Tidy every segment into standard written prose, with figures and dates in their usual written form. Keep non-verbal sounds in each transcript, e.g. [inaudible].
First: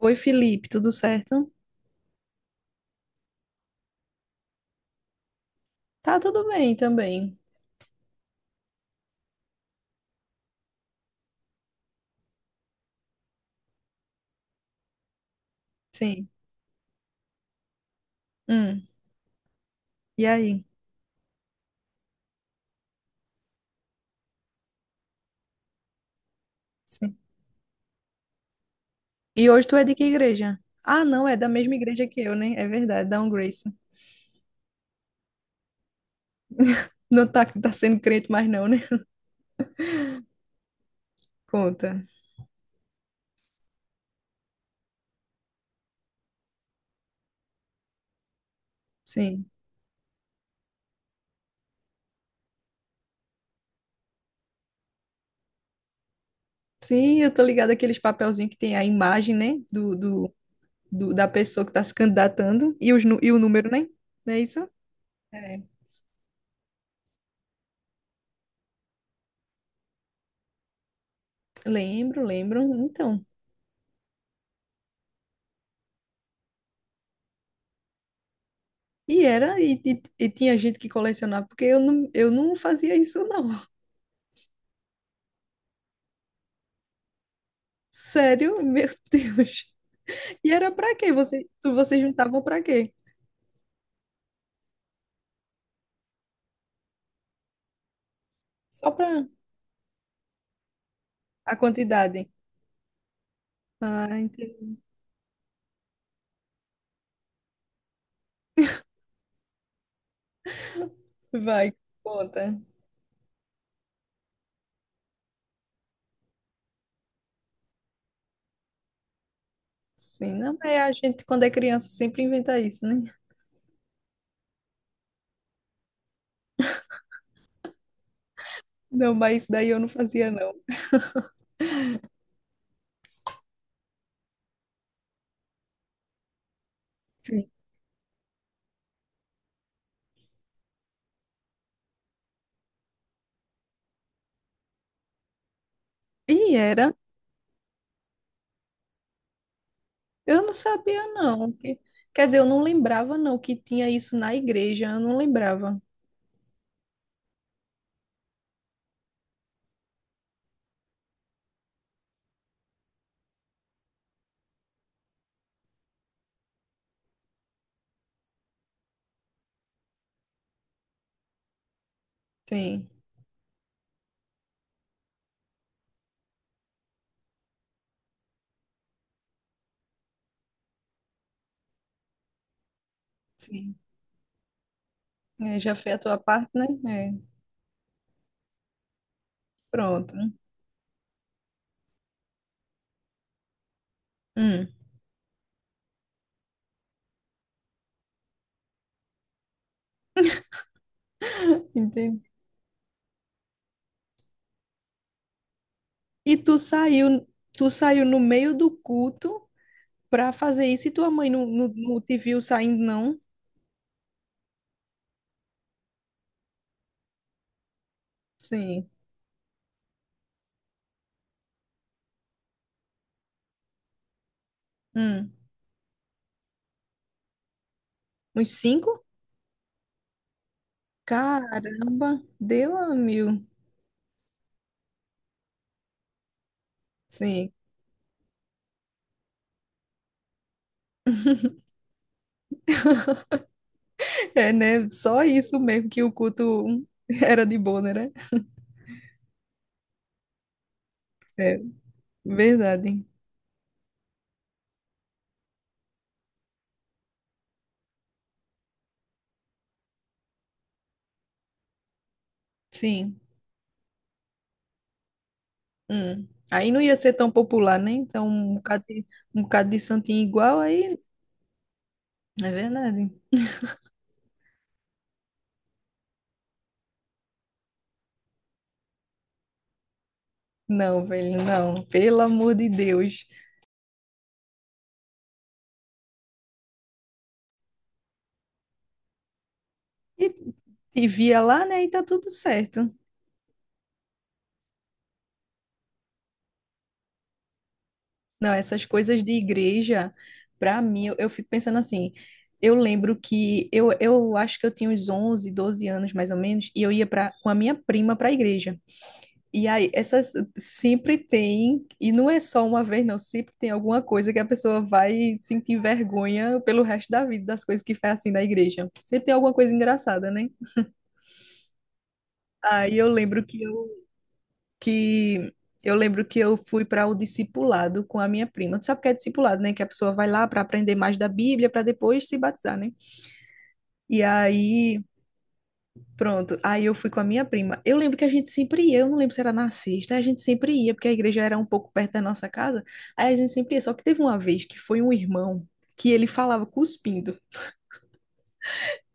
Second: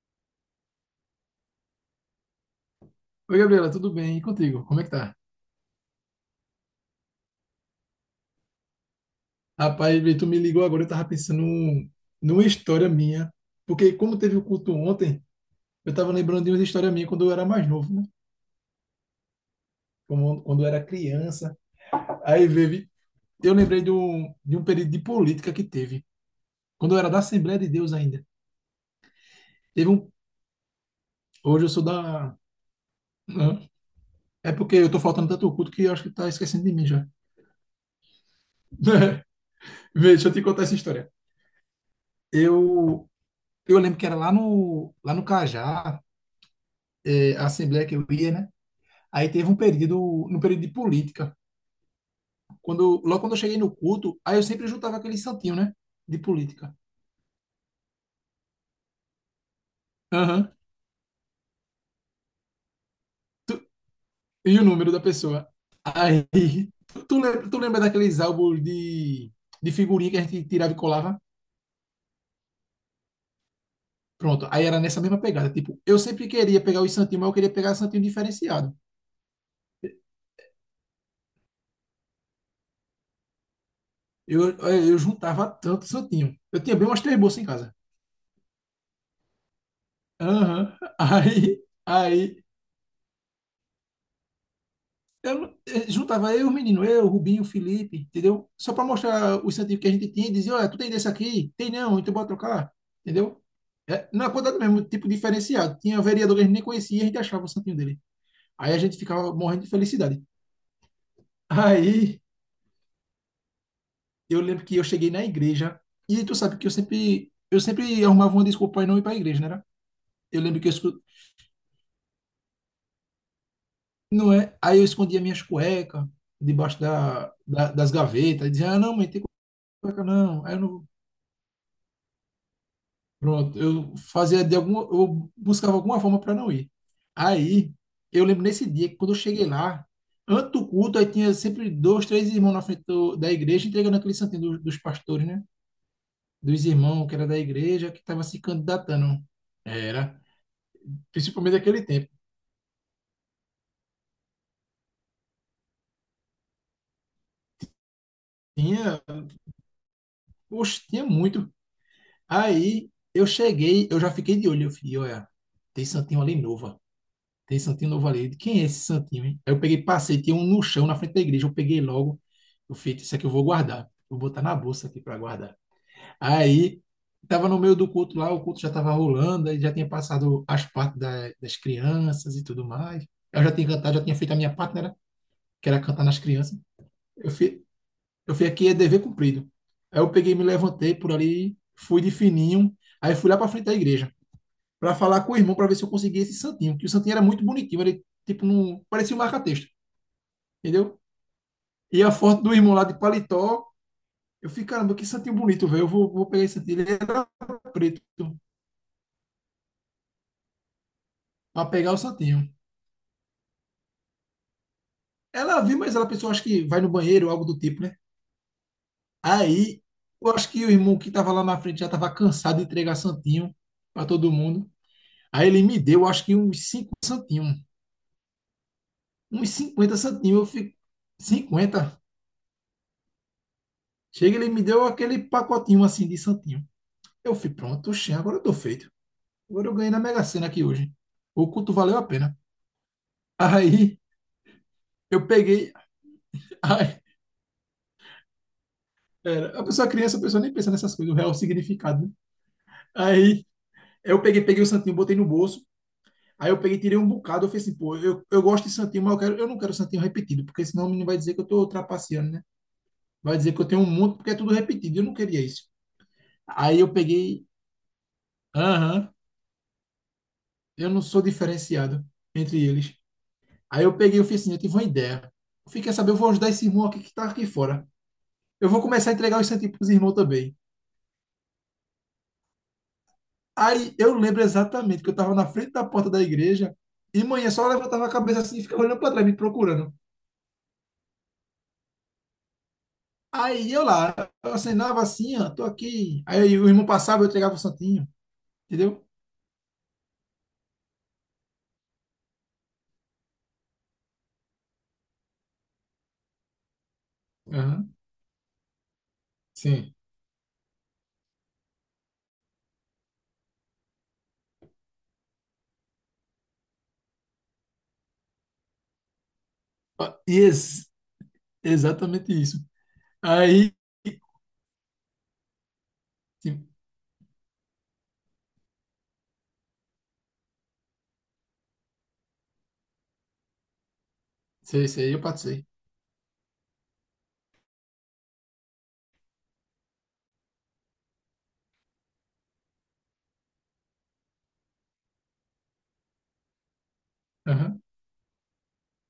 Oi, Felipe, tudo certo? Oi, Gabriela, tudo bem? E contigo? Como é que tá? Tá tudo bem também. Rapaz, Vitor, tu me ligou agora, eu tava pensando numa história minha, porque como teve o culto ontem, eu tava Sim. lembrando de uma história minha quando eu era mais novo, né? Hum. E Quando aí? eu era criança. Aí, Vivi, eu lembrei de um período de política que teve, quando eu era Sim. da Assembleia de Deus ainda. E hoje tu é Teve de que um... igreja? Ah, não, é da Hoje eu mesma sou igreja que eu, da... né? É verdade, da Um Hã? Grace. É porque eu tô faltando tanto culto que eu acho que tá esquecendo de mim já. Não tá, tá sendo crente mais não, né? [laughs] [laughs] Vê, deixa eu te contar essa história. Conta. Eu... Eu lembro que era lá no Cajá, é, a assembleia que eu ia, né? Aí teve Sim. um período, no período de política. Quando, logo quando eu cheguei no culto, aí eu sempre juntava aquele santinho, né? De política. Sim, eu tô ligada àqueles papelzinhos que tem a imagem, né? Do, do, Aham. do- da pessoa que tá se candidatando e, e o número, né? Não é E o isso? número da pessoa. É. Aí, tu lembra daqueles álbuns de figurinha que a gente tirava e colava? Lembro, lembro. Então. Pronto. Aí era nessa mesma pegada. Tipo, eu sempre queria pegar os santinhos, mas eu queria pegar santinho diferenciado. E era, e tinha gente que colecionava, porque eu não fazia isso, não. Eu juntava tanto santinho. Eu tinha bem umas três bolsas em casa. Sério? [laughs] Meu Deus. E era Aham. pra quê? Aí, Vocês juntavam aí pra quê? Eu, não- eh, juntava eu, os meninos, eu, Rubinho, Felipe, entendeu? Só para Só pra mostrar o incentivo que a gente tinha e dizia, olha, tu tem desse aqui? a Tem não, então bora quantidade. trocar, entendeu? É, Ah, na quantidade entendi. mesmo, tipo diferenciado. Tinha vereador que a gente nem conhecia e a gente achava o santinho dele. Aí a gente ficava morrendo de felicidade. Vai, Aí conta. eu lembro que eu cheguei na igreja e tu sabe que eu sempre arrumava uma desculpa para não ir para a igreja, né? era? Sim, Eu não, lembro que é a gente quando é criança sempre inventa isso, né? não é? Aí eu escondia minhas cuecas debaixo das gavetas e dizia, ah, não, mãe, Não, tem mas isso daí eu não cueca fazia, não. Aí não. eu não Pronto, eu fazia de alguma, eu buscava alguma forma para não ir. Sim. Aí, eu lembro nesse dia que quando eu cheguei lá, antes do culto, aí tinha sempre dois, três irmãos na frente da igreja entregando aquele santinho dos pastores, né? E Dos era? irmãos que era da igreja, que estava se candidatando. Era, Eu não sabia, não. principalmente Que- naquele tempo. Quer dizer, eu não lembrava, não, que tinha isso na igreja. Eu não lembrava. Tinha, poxa, tinha muito. Aí, eu cheguei, eu já fiquei de olho, eu falei, olha, tem santinho ali novo. Tem santinho novo ali. Quem é esse santinho, hein? Aí eu peguei, passei, tinha um no chão na frente da igreja. Eu peguei logo. Eu Sim, fiz, isso aqui eu vou guardar. Vou botar na bolsa aqui para guardar. Aí, tava no meio do culto lá, o culto já tava rolando, aí já tinha passado as partes das crianças e tudo mais. Eu já tinha sim. cantado, já tinha feito a minha parte, né? É, Que já era foi a cantar tua nas parte, crianças. né? É. Eu fui, eu fui aqui, é dever cumprido. Aí eu Pronto. peguei, me levantei por ali, fui de fininho. Aí fui lá para frente da igreja Hum, para falar com o irmão para ver se eu conseguia esse santinho, porque o santinho era muito bonitinho, ele tipo não parecia um marca-texto, entendeu? E a entendi. foto do irmão lá de paletó, eu fiquei, caramba, que santinho bonito, velho, vou E pegar tu esse santinho, ele saiu, era tu preto, saiu no meio do culto pra fazer isso e tua mãe para pegar o não te viu santinho. saindo, não? Ela viu, mas ela pensou, acho que vai no banheiro, ou algo do tipo, né? Sim. Aí, eu acho que o irmão que estava lá na frente já estava cansado de entregar santinho para todo mundo. Hum. Aí ele me deu, acho que uns 5 santinhos, Uns cinco? uns 50 santinhos, eu fico 50 Caramba, deu a mil. Chega, ele me deu aquele pacotinho assim de santinho. Eu fui Sim. pronto, oxê, agora eu tô feito. Agora eu ganhei na Mega Sena aqui hoje. O culto valeu a pena. Aí É, né? Só eu isso peguei. mesmo que o culto Ai, [laughs] era de boa, né? era, a pessoa criança, a pessoa nem pensa nessas coisas, o real É, significado, né? verdade. Aí eu peguei, peguei o santinho, botei no bolso. Aí eu peguei, tirei um bocado. Eu falei assim, pô, eu gosto de santinho, mas eu não quero santinho repetido, porque senão o menino vai dizer que eu tô trapaceando, né? Sim. Vai dizer que eu tenho um monte, porque é tudo repetido. Eu não queria isso. Hum. Aí não Aí eu ia ser tão peguei, popular, né? Então, aham, um bocado de santinho igual eu aí. não sou diferenciado É entre eles. verdade. Aí eu peguei e fiz assim, eu tive uma ideia. Eu fiquei saber, eu vou ajudar esse irmão aqui que tá aqui fora. Eu vou começar a entregar os centímetros pros irmãos também. Não, velho, não. Pelo amor de Deus. Aí eu lembro exatamente que eu tava na frente da porta da igreja e manhã só levantava a cabeça assim e ficava olhando pra trás, me procurando. E te via lá, né? E tá tudo certo. Aí eu lá, eu acenava assim, ó, tô aqui. Aí o irmão passava, eu entregava o santinho, Não, essas entendeu? coisas de igreja, pra mim, eu fico pensando assim. Eu lembro que eu acho que eu tinha uns 11, 12 anos mais ou menos, e eu ia pra, com a minha Aham, prima pra igreja. E aí, sim. essas sempre tem, e não é só uma vez, não, sempre tem alguma coisa que a pessoa vai sentir vergonha pelo resto da vida das coisas que faz assim na igreja. Sempre tem alguma coisa Ó, engraçada, né? Exatamente isso. Aí eu lembro que Aí, eu que eu lembro que eu sim, fui para o discipulado com a minha prima. Tu sabe o que é discipulado, né? Que a pessoa vai lá para aprender mais da Bíblia para depois se batizar, né? E sei, aí, sei, eu passei. pronto. Aí eu fui com a minha prima. Eu lembro que a gente sempre ia, eu não lembro se era na sexta, a gente sempre ia, porque a igreja era um pouco perto da nossa casa. Aí a gente sempre ia. Só que teve uma vez que foi um irmão que ele falava cuspindo. Aham.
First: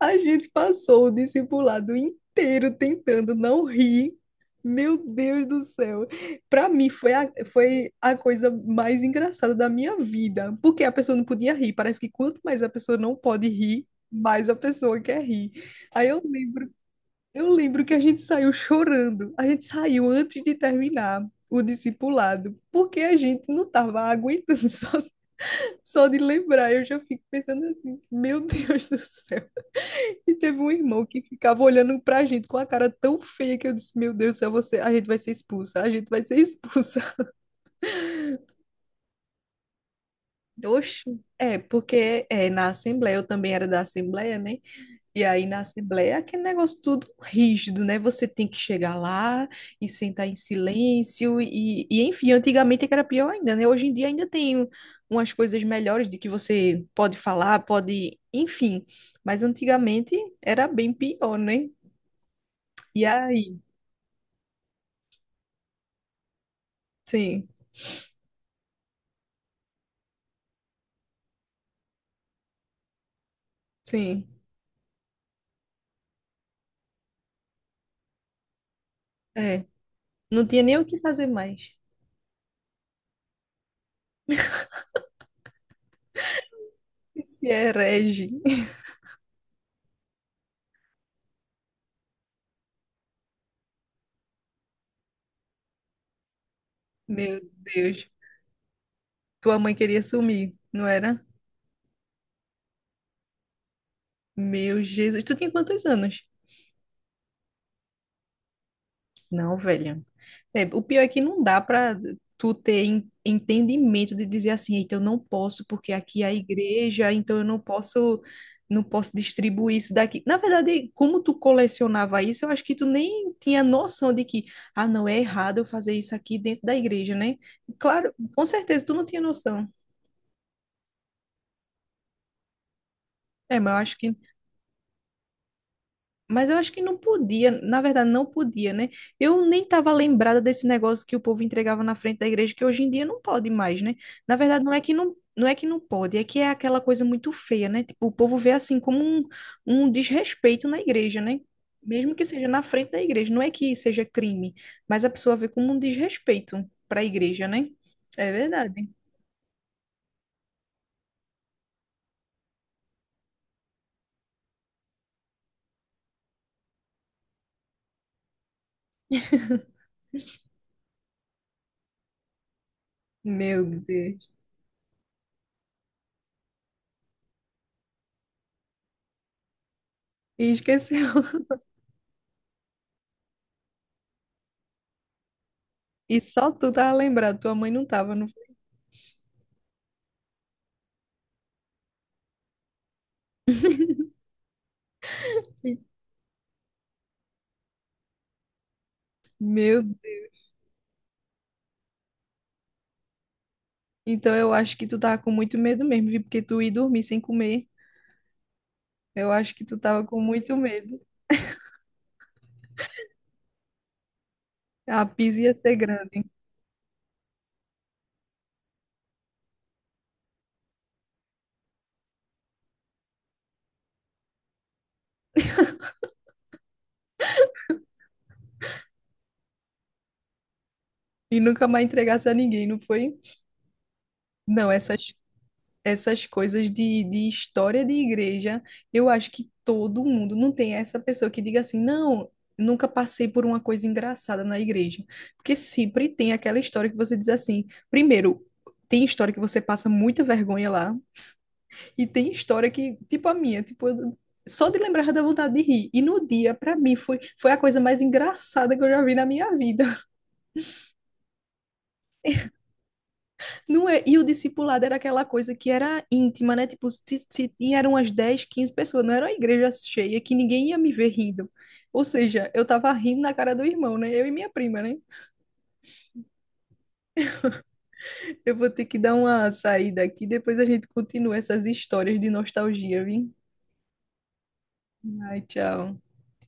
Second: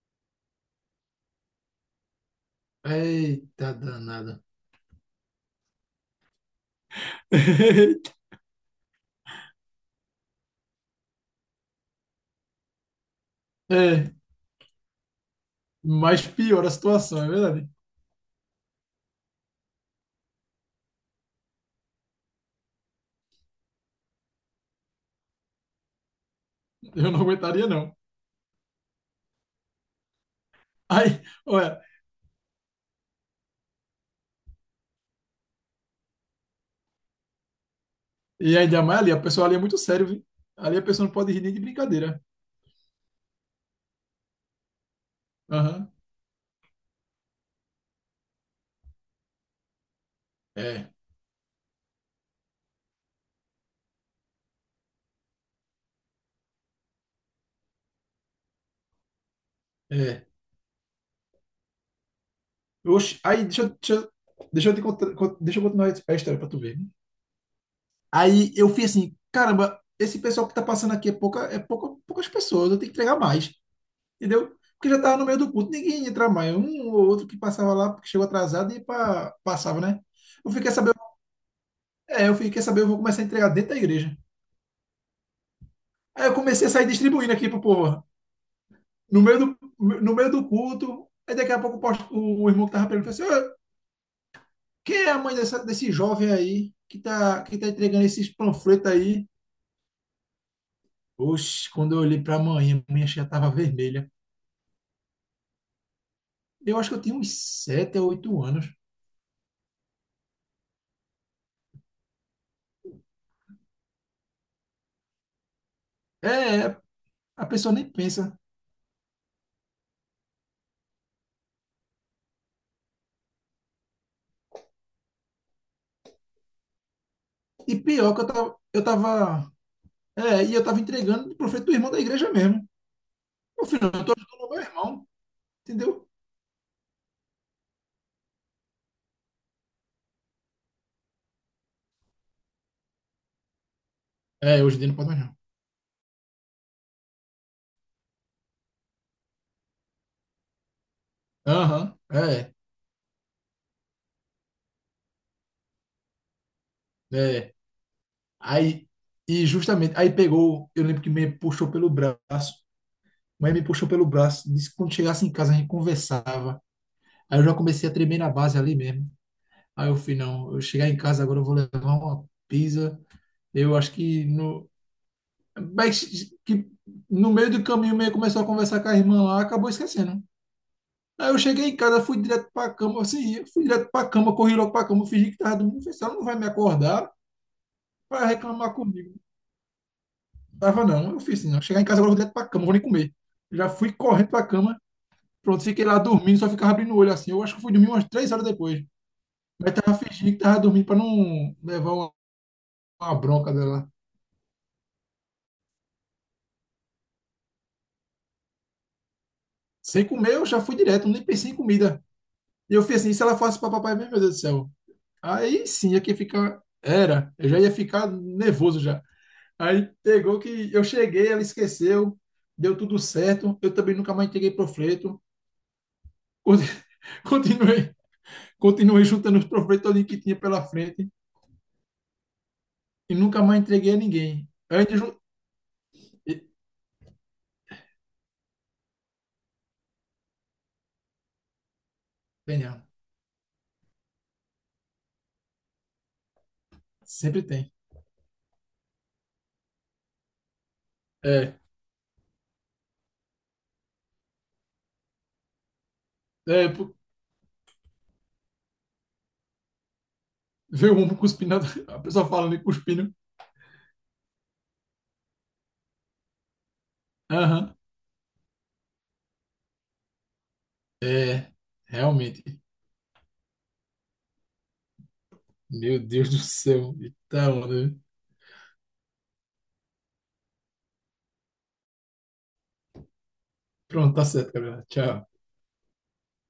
A gente passou o discipulado inteiro tentando não Eita rir. danada. Meu Deus do céu. Para mim foi foi a [laughs] coisa mais engraçada da minha vida, porque a pessoa não podia rir. Parece que quanto mais a pessoa não pode rir, É, mais a pessoa quer rir. Aí mas piora a situação, é eu verdade. lembro que a gente saiu chorando. A gente saiu antes de terminar o discipulado, porque a gente não estava aguentando [laughs] só de lembrar. Eu já Eu não fico pensando aguentaria, não. assim, meu Deus do céu. E teve um irmão que Aí, ficava olha, olhando pra gente com a cara tão feia que eu disse: Meu Deus do céu, você, a gente vai ser expulsa, a gente vai ser expulsa. e ainda mais ali, a pessoa ali é muito sério, viu? [laughs] Ali a Oxe. pessoa não pode rir nem de brincadeira. Na Assembleia, eu também era da Assembleia, né? E aí na Aham. Assembleia é aquele negócio tudo rígido, né? Você tem que chegar lá e sentar em É, silêncio, e enfim, antigamente é que era pior ainda, né? Hoje em dia ainda tem umas coisas melhores de que você pode falar, pode, enfim. Mas antigamente é. era bem pior, né? E Oxe, aí, aí, deixa, eu- deixa, eu- deixa eu te contar, con- deixa eu continuar a história pra tu ver. Né? sim. Aí eu fui assim, caramba, esse pessoal que tá passando aqui poucas pessoas, eu tenho que entregar mais, Sim, entendeu? Porque já tava no meio do culto, ninguém ia entrar mais. Um ou outro que passava lá, porque chegou atrasado e é. passava, né? Não Eu tinha fiquei quer nem o saber que fazer mais. Eu fiquei quer saber eu vou começar a entregar dentro da igreja. Aí eu comecei a sair distribuindo Esse aqui pro é povo. herege. [laughs] No meio do, no meio do culto, aí daqui a pouco o irmão que tava perguntando assim, "Ô, quem é a mãe desse jovem aí que Meu tá, que tá entregando Deus. esses panfletos aí? Tua mãe queria sumir, não era? Oxe, quando eu olhei pra mãe, a minha já tava vermelha. Meu Jesus. Tu tinha quantos anos? Eu acho que eu tinha uns 7 ou 8 anos. Não, velho. É, o pior é que não dá para tu ter en- entendimento de dizer assim, eita, eu não posso porque aqui é É, a é, igreja, então eu a não pessoa nem posso, pensa. não posso distribuir isso daqui. Na verdade, como tu colecionava isso, eu acho que tu nem tinha noção de que, ah, não, é errado eu fazer isso aqui dentro da igreja, né? E Claro, pior que com certeza tu não tinha noção. Eu tava entregando pro panfleto do irmão da igreja mesmo. É, No mas eu final, acho eu tô que ajudando o meu irmão, entendeu? Mas eu acho que não podia, na verdade, não podia, né? Eu nem estava lembrada desse negócio que o povo entregava na frente da igreja, que hoje em dia não pode mais, né? Na É, verdade, hoje em dia não pode mais não. não é que não pode, é que é aquela coisa muito feia, né? Tipo, o povo vê assim como um desrespeito na igreja, né? Aham, Mesmo que seja é, na frente da igreja, não é que seja crime, mas a pessoa vê como um desrespeito para a igreja, é. né? É verdade. Aí, e justamente, aí pegou, eu lembro que me puxou pelo braço, mas me puxou pelo braço, disse que quando chegasse em casa a gente conversava. Aí eu já comecei a tremer na base ali mesmo. Aí eu fui, não, eu chegar em casa agora eu vou levar uma pizza. Meu Eu acho que Deus. no, mas que no meio do caminho meio começou a conversar com a irmã lá, acabou esquecendo. E esqueceu. Aí eu [laughs] cheguei em casa, fui direto pra cama, assim, eu fui direto pra cama, corri logo pra cama, fingi que tava dormindo, falei, "Se ela E não vai me só tu tava acordar lembrado, tua mãe não tava. para Não- reclamar comigo. Tava não, eu fiz assim, não. Chegar em casa agora eu vou direto pra cama, não vou nem comer. Já fui correndo pra cama, pronto, fiquei lá dormindo, só ficava abrindo o olho assim. Eu acho que fui dormir umas 3 horas depois. Mas Meu tava fingindo que tava dormindo pra não levar uma bronca dela. Então eu acho que tu tava com muito medo mesmo, viu? Porque tu ia dormir sem comer. Eu acho que tu Sem tava com comer, eu muito já fui medo. direto, nem pensei em comida. E eu fiz assim, e se ela fosse pra papai mesmo, meu Deus do céu. A pizza ia Aí ser sim, aqui grande. fica. Era, eu já ia ficar nervoso já. Aí pegou que eu cheguei, ela esqueceu, deu tudo certo. Eu também nunca mais entreguei panfleto. Con- [laughs] Continuei, Continuei juntando os professores que tinha pela frente E nunca mais entregasse a ninguém, não foi? e nunca mais entreguei a ninguém. Não, Antes, essas coisas de história de igreja, eu acho que todo mundo não tem essa pessoa que diga assim, não, genial. nunca passei por uma coisa engraçada na igreja. Porque sempre tem aquela história que você diz Sempre assim, tem. primeiro, tem história que você passa muita vergonha lá. É, E tem história que, tipo a minha, tipo, eu- só de lembrar dá vontade de rir. E no dia, pra mim, pô, foi a coisa mais engraçada que eu já vi na minha vida. veio um cuspindo, [laughs] a pessoa falando e cuspindo. [laughs] Não é? E o discipulado era aquela coisa que era íntima, né? Tipo, se Aham. tinha eram umas 10, 15 pessoas, não era uma igreja cheia que ninguém ia me ver rindo. É, Ou realmente. seja, eu tava rindo na cara do irmão, né? Eu e minha prima, né? Meu Deus do céu. Então, né? Eu vou ter que dar uma saída aqui, depois a gente continua essas histórias de nostalgia, viu? Pronto, tá certo, galera. Tchau. Ai, tchau.